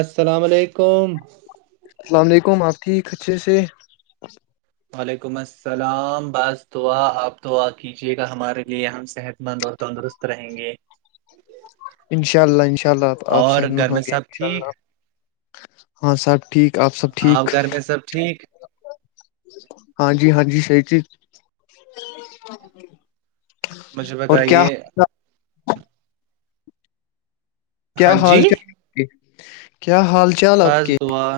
السلام علیکم اللام علیکم آپ ٹھیک اچھے سے وعلیکم السلام بس دعا آپ دعا کیجیے گا ہمارے لیے ہم صحت مند اور تندرست رہیں گے انشاء اللہ انشاءلہ آپ اور سحت گھر مند ہوں میں گے سب انشاء اللہ ہاں سٹ آؤ گھر میں سب ٹھیک ہاں جی ہاں جی شی جی مجھے اور کیا بتائیے کیا ہاں حال جی چال کیا حال چال آپ بس کے دعا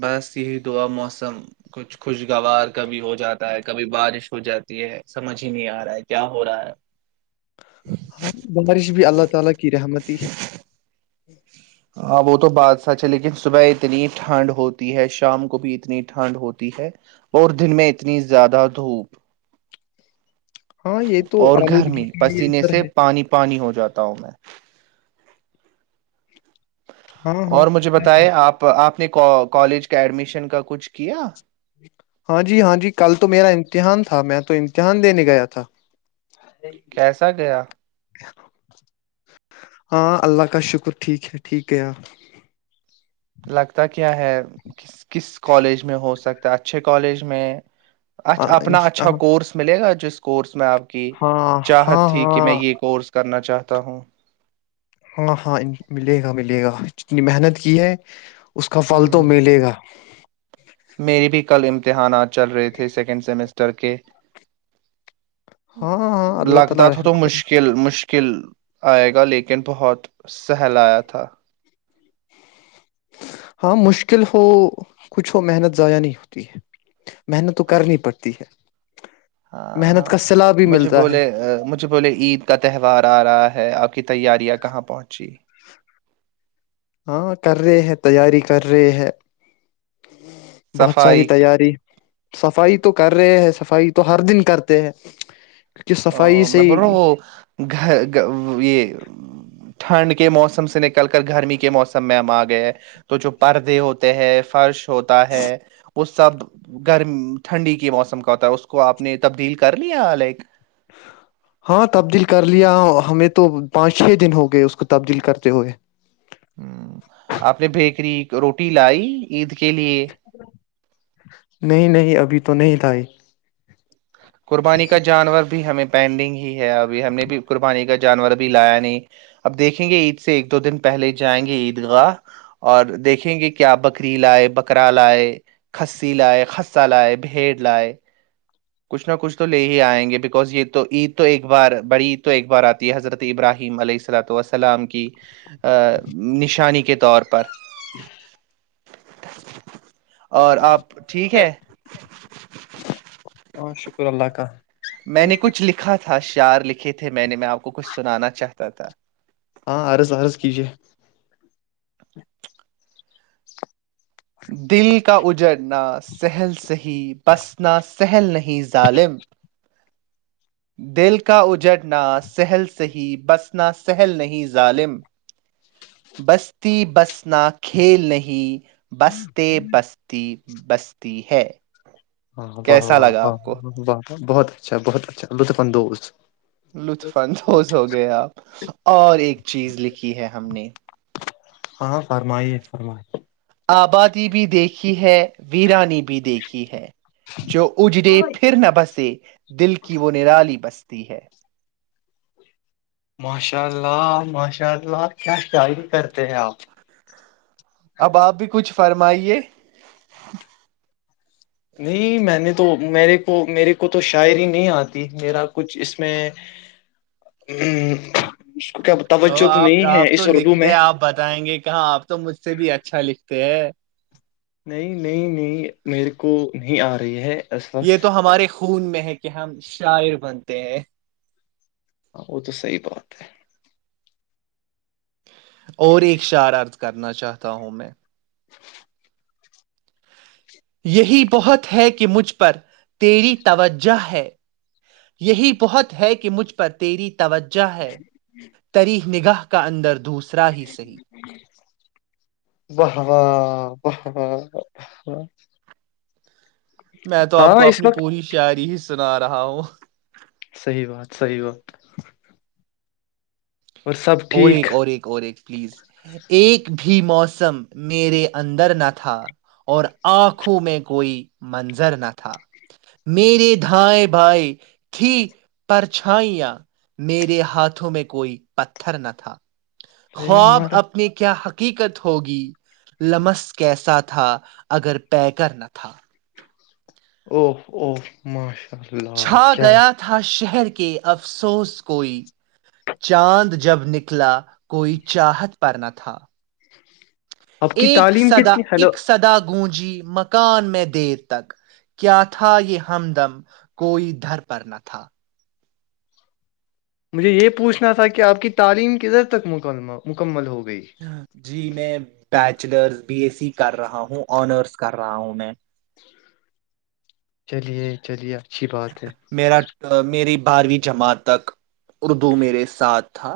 بس یہی دعا موسم کچھ خوشگوار کبھی ہو جاتا ہے کبھی بارش ہو جاتی ہے سمجھ ہی نہیں آ رہا ہے کیا ہو رہا ہے ہاں بارش بھی اللہ تعالی کی رحمتی ہے ہ ہاں وہ تو بات سچ ہے لیکن صبح اتنی ٹھنڈ ہوتی ہے شام کو بھی اتنی ٹھنڈ ہوتی ہے اور دن میں اتنی زیادہ دھوپ ہاں یہ تو اور آلودگی گرمی کے لیے پسینے اثر سے ہے پانی پانی ہو جاتا ہوں میں ہاں ہاں اور مجھے بتائے آپ آپ نے کالج کا ایڈمیشن کا کچھ کیا ہاں جی ہاں جی کل تو میرا امتحان تھا میں تو امتحان دینے گیا تھا کیسا گیا ہاں اللہ کا شکر ٹھیک ہے ٹھیک ہے ار لگتا کہ کیا ہے کس کس کالج میں ہو سکتا ہے اچھے کالج میں اچھ اپنا انش- اچھا ہاں کورس ملے گا جس کورس میں آپ کی چاہت ہاں تھی کہ میں ہاں یہ کورس کرنا چاہتا ہوں ہاں ہاں ملے گا ملے گا جتنی محنت کی ہے اس کا پھل تو ہ ملے گا اتحانات چل رہے تھے سیکنڈ سمسٹر اتر کے ہاں ہاں اللہ لگتا تعالی تھاو رحم تو کرے مشکل مش کل آئے گا لیکن بہت سہلایا تھا ہاں مشکل ہو کچھ ہو محنت ضائع نہیں ہوتی ہے محنت تو کرنی پڑتی ہے ہاں محنت ہاں کا صلا بھی مجھے ملتا ہے بولے مجھے بولے عید کا تہوار آ رہا ہے ہے آپ کی تیاریاں کہاں پہنچی ہاں کر رہے ہیں تیاری کر رہے ہیں بہت ساری صفائی تیاری صفائی تو کر رہے ہیں صفائی تو ہر دن کرتے ہیں کیونکہ صفائی ا سے میں ہی بول رہا ہوں وہ گھر یہ ٹھنڈ کے موسم سے نکل کر گرمی کے موسم میں ہم آ گئے تو جو پردے ہوتے ہیں فرش ہوتا ہے وہ سب گرم ٹھنڈی کے موسم کا ہوتا ہے اس کو آپ نے تبدیل کر لیا لائک ہاں تبدیل کر لیا ہمیں تو پانچ چھ دن ہو گئے اس کو تبدیل کرتے ہوئے ہ آپ نے بیکری روٹی لائی عید کے لیے نہیں نہیں ابھی تو نہیں تھا ہی قربانی کا جانور بھی ہمیں پینڈنگ ہی ہے ابھی ہم نے بھی قربانی کا جانور اب لایا نہیں اب دیکھیں گے عید سے ایک دو دن پہلے جائیں گے عید گاہ اور دیکھیں گے کیا بکری لائے بکرا لائے کسی لائے خہ لائے بھیڑ لائے کچھ نہ کچھ تو لے ہی آئیں گے بکاز یہ تو عید تو ایک بار بڑی عید تو ایک بار آتی ہے حضرت ابراہیم علیہ السلاۃسلام کی نشانی کے طور پر بپر [unintelligible] [inaudible] اور آپ ٹھیک ہے ہاں شکر اللہاکا میں نے کچھ لکھا تھا شعار لکھے تھے تھے میں نے میں آپ کو کچھ سنانا چاہتا تھا ہاں عرس عرس کیجے دل کا اجرنا سہل سہیح بسنا سہل نہیں ظالم دل کا اجڑنا سہل سہی بسنا سہل نہیں ظالم بستی بست انا کھیل نہیں بستتے بستی [unintelligible] بستی ہے [unintelligible] ہ واہ کیسا واہ لگا و آپ کو و بہت اچھا بہت اچھا لو تو کندوست لطف اندوز ہو گئے آپ اور ایک چیز لکھی ہے ہم نے ہاں فرمائیے فرمائی آبادی بھی دیکھی ہے ویرانی بھی دیکھی ہے جو اجڑے پھر نہ بسے دل کی وہ نرالی بستے ت ہے [unintelligible] ماشاء اللہ ماشاء اللہ کیا شاعر کرتے ہیں آپ اب آپ بھی کچھ فرمائیے نہیں میں نے تو میرے کو میرے کو تو شاعری ہی نہیں آتی میرا کچھ اس میں ا او آپ آپ تو لکھتے میں ہیں آپ بتائیں گے کہاں آپ تو مجھ سے بھی اچھا اچھا لکھتے ہیں نہیں نہیں نہیں میرے کو نہیں آ رہی ہے اس یہ وقت تو ہمارے [unintelligible] خون میں ہے کہ ہم شاعر بنتے ہیں ہاں وہ تو صحی بات ہے اور ایک شارارت کرنا چاہتا ہوں میں یہی بہت ہے کہ کہ مجھ پر تیری توجہ ہے [inaudible] یہی بہت ہے کہ کہ مجھ پر تیری تھی توجہ ہے تری نگاہ کا اندر دوسرا ہی صحیح ہاں ہاں میں تو آپ کو اس اپنی وقت پوری شاعری ہی سنا رہا ہوں ہ صحی بات صحی بات اور سب اور ٹھیک ایک اور ایک اور ایک پلیز ایک بھی موسم میرے اندر نہ تھا اور آنکھوں میں کوئی منظر نہ تھا میری دھائ بھائی تھی پرچھائیاں میرے ہاتھوں میں کوئی پ تھھر نہ تھا ٹرین خواب مر اپنے کیا حق حقیقت ہوگی لمس کیسات تھا اگر طے کرنا تھا او او مش چھا گیا تھا شہ کے افسوس کوئی چاند جب نکلا کوئی چاہت پنا تھا آپ کی ا تعلیم سدا کتنی ہیلو اک سدا گونجی مکان میں دیر تک کیا تھا یہ ہمدم کوئی ادھر پر نہ تھا تھا مجھے یہ پوچھنا تھا کہ آپ کی تعلیم کدھر تک مکمل ہوگی جی میںچ بیچلرس بی ایس سی کر رہا ہوں آنرس کر رہا ہوں میں چلیے چلیے اچھی بات ہے میر میری بارہویں جماعت تک اردو میرے ساتھ تھا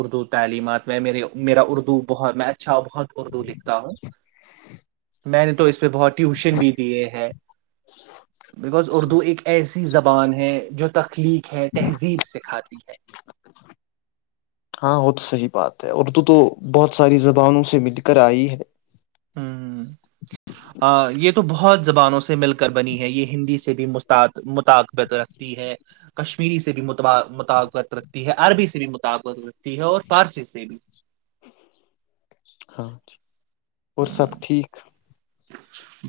اردو تعلیمات میں میرے میرا اردو بہت میں اچھا بہت اردو لکھتا ہوں میں نے تو پہ بہت ٹیوشن بھی دیے ہیں بکاز اردو ایک ایسی زبان ہے جو تخلیق ہے تہذیب سکھاتی ہے ہاں وہ تو صحیح بات ہے اردو تو بہت ساری زبانوں سے مل کر آئی ہے ہ آ، یہ تو بہت زبانوں سے مل کر بنی ہے یہ ہندی سے بھی م مطقبت رکھتی ہے کشمیری سے بھی مطقبت رکھتی ہے عربی سے بھی مطقبت رکھتی ہے اور فارسی سے بھی ہاں اور سب ہوں، ٹھیک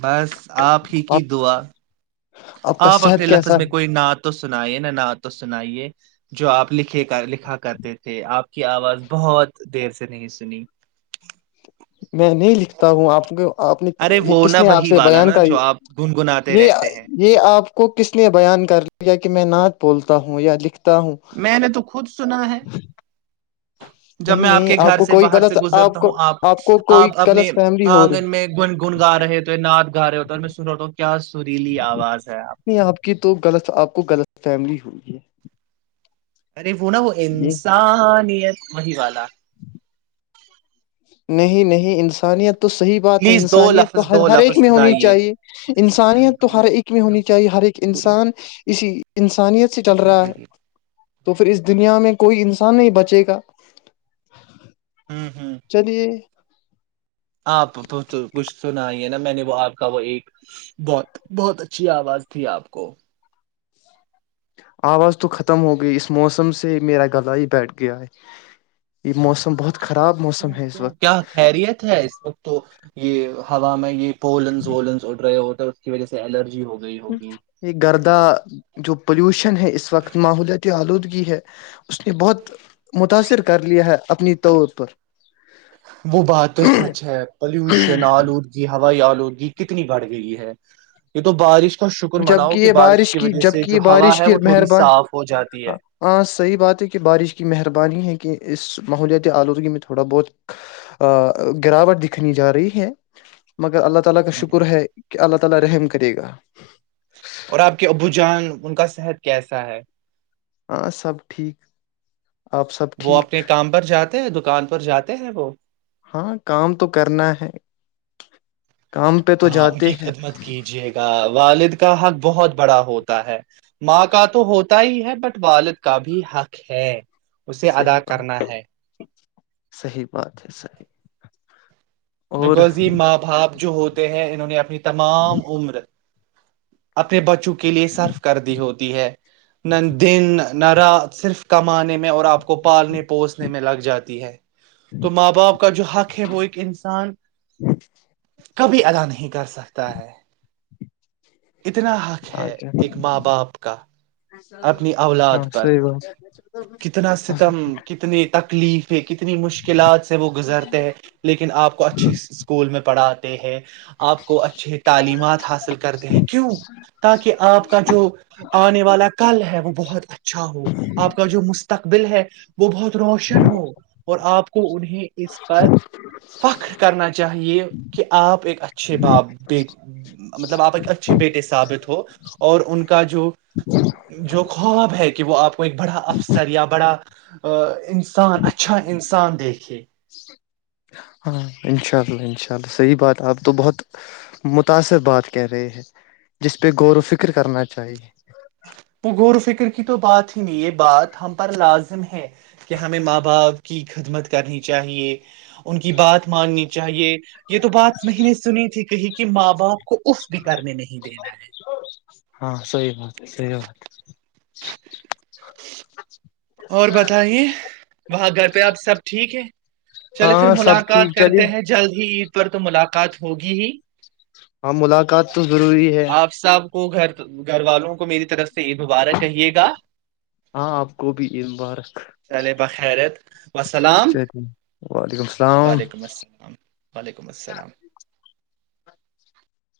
بس آپ ہی کی آپ دعا کا آپ صحت اپنے کیسا لفظ میں ہے کوئی نع تو سنائیے نا نہ تو سنائیے جو آپ لکھے لکھا کرتے تھے آپ کی آواز بہت دیر سے نہیں سنی میں نہیں لکھتا ہوں آپ کو آپ نے ارے یہ وہ کس نہ نے آپ وہی سے والا بیان نا کر جو آپ گنگناتے یہ رہتے ہیں یہ آپ کو کس نے بیان کر کہ میں نعت بولتا ہوں یا لکھتا ہوں میں نے تو خود سنا ہے جب نہیں میں آپ نہیں کے گھر کو سے کوئی باہر سے غلط گزرتا کو ہوں آپ کو کوئی آپ غلط اپنے فیملی ہو رہی آنگن ہے، میں گنگن گا رہے ہو نعاد گا رہے ہوتے اور میں سن رہتا ہوں کیا سریلی آواز ہے نہیں آپ کی تو غلط آپ کو غلط فیملی ہوگی ہے ر وہو ن وہ یہ انسا نت وہی والا نہیں نہیں انسانیت تو صحی بات ہے پلیز دو انسانیت تو لفظ دو ہر ایک لفظ میں ہونی سنائیے چاہیے انسانیت تو ہر ایک میں ہونی ہوں چاہیے ہر ایک انسان اسی انسانیت سے چل رہا ہے تو پھر اس دنیا میں کوئی انسان نہیں بچے گا ہوں چلیے آپ تو کچھ سنا ہی ہے نا میں نے وہ آپ کا وہ ایک بہت بہت اچھی آواز تھی آپ کو آواز تو ختم ہو گئی اس موسم سے میرا گلا ہی بیٹھ گیا ہے یہ موسم بہت خراب کیوں موسم ہے اس کیوں وقت کیا خیریت ہے اس وقت تو یہ ہوا میں یہ پولنس ونس اور ڈ رہے اور اس کی وجہ سے الرجی ہوگی گئی یہ گردہ جو پولیوشن ہے اس وقت ماحولیاتی آلودگی ہے اس نے بہت متاثر کر لیا ہے اپنی طور پر وہ بات تو سچ ہے پلوشن آل اود کیی ہو ائی آلودگی کتنی بڑھ گئی ہے یہ تو بارش کا شکر جبک مناؤ کہ یہ بارش کی وجہ سے جبک جو یہ ہوا بارش ہے کی وہ تھوڑی صاف ہو جاتی ہے مہربانی ہاں صحیح بات ہے کہ بارش کی مہربانی ہے اس ماحولیاتی آلودگی میں تھوڑا بہت گراوٹ دکھنی جا رہی ہے مگر اللہ ت تع کا ہوں۔ شکر ہے کہ اللہ تالی رحم کرے گا [inaudible] اور آپ کے ابو جان ان کا صحت کیسا ہے ہاں سب ٹھیک آپ سب وہ ٹھیک اپنے کام پر جاتے ہیں دکان پ پر جاتے ہیں وہ ہاں کام تو کرنا ہے کام پہ تو ہاں ان جاتے کی ہیں خدمت کیجیے گا والد کا حق بہت بڑا ہوتا ہے ماں کا تو ہوتا ہی ہے بٹ والد کا بھی حق ہے اسے صحیح ادا بات کرنا ہے صحیح بات ہے صحیح اور بکوز ہی ماں باپ [unintelligible] جو ہوتے ہیں انہوں نے اپنی تمام عمر [unintelligible] اپنے بچوں کے لیے صرف کر دی ہوتی ہے نہ دن نہ رات صرف کمانے میں اور آپ کو پالنے پوسنے میں لگ جاتی ہے تو ماں باپ کا جو حق بو [inaudible] سان [inaudible] اچھا [inaudible] کبھی ادا نہیں کر سک سکتا ہے [inaudible] اتنا حق ہے اچھا ایک ماں باپ کا اپنی اولاد ہاں پر صحیح بات کتنا ستم کتنی تک پلیز [inaudible] کتنی مشکلات سے وہ گزرتے ہیں لیکن آپ کو اچھی اسکول میں پڑھات ہیں [inaudible] آپ کو اچھے تعلیمات حاصل کرتے ہیں کیوں تاکہ آپ کا جو آنے والا ہے وہ بہت اچھا ہو آپ کا جو مستقبل بل ہے [unintelligible] وہ بہت روشن ہو اور آپ کو انہیں اس پر فخر کرنا چاہیے کہ آپ ایک اچھے باپ مطلب آپ ایک اچھے بیٹے ثابت ہو اور ان کا جو جو خواب ہے کہ وہ آپ کو ایک بڑا افسر یا بڑا آ [inaudible] انسان اچھا انسان دیکھے چلو صحیح بات آپ تو بہت متاثر بات کہہ رہے ہیں جس پہ غور و فکر کرنا چاہیے پغور و فکر کی تو بات ہی نہیں یہ بات ہم پر لازم ہے کہ ہمیں ماں باپ کی خدمت کرنی چاہیے ان کی بات ماننی چاہیے یہ تو بات نہیں نے سنی تھی کہیں کہ ماں باپ کو اف بھی کرنے نہیں دینا ہے ہاں سحی بات ہے سی بات ہے اور بتائیے وہاں گھر پہ آپ سب ٹھیک ہے چلے پھر ہاں سب ملاقات ٹھیک چلیے کرتے ہیں جلد ہیید پر تو ملاقات ہوگی ہی ہاں ملاقات تو ضروری ہے آپ سب کو گھر گھر والوں کو میری طرف سے سے یہ دوبارہ کہیے گا ہاں آپ کو بھی عید مبارک چلے بخیرت والسلام چلیے وعلیکم السلام وعلیکم السلام وعلیکم السلام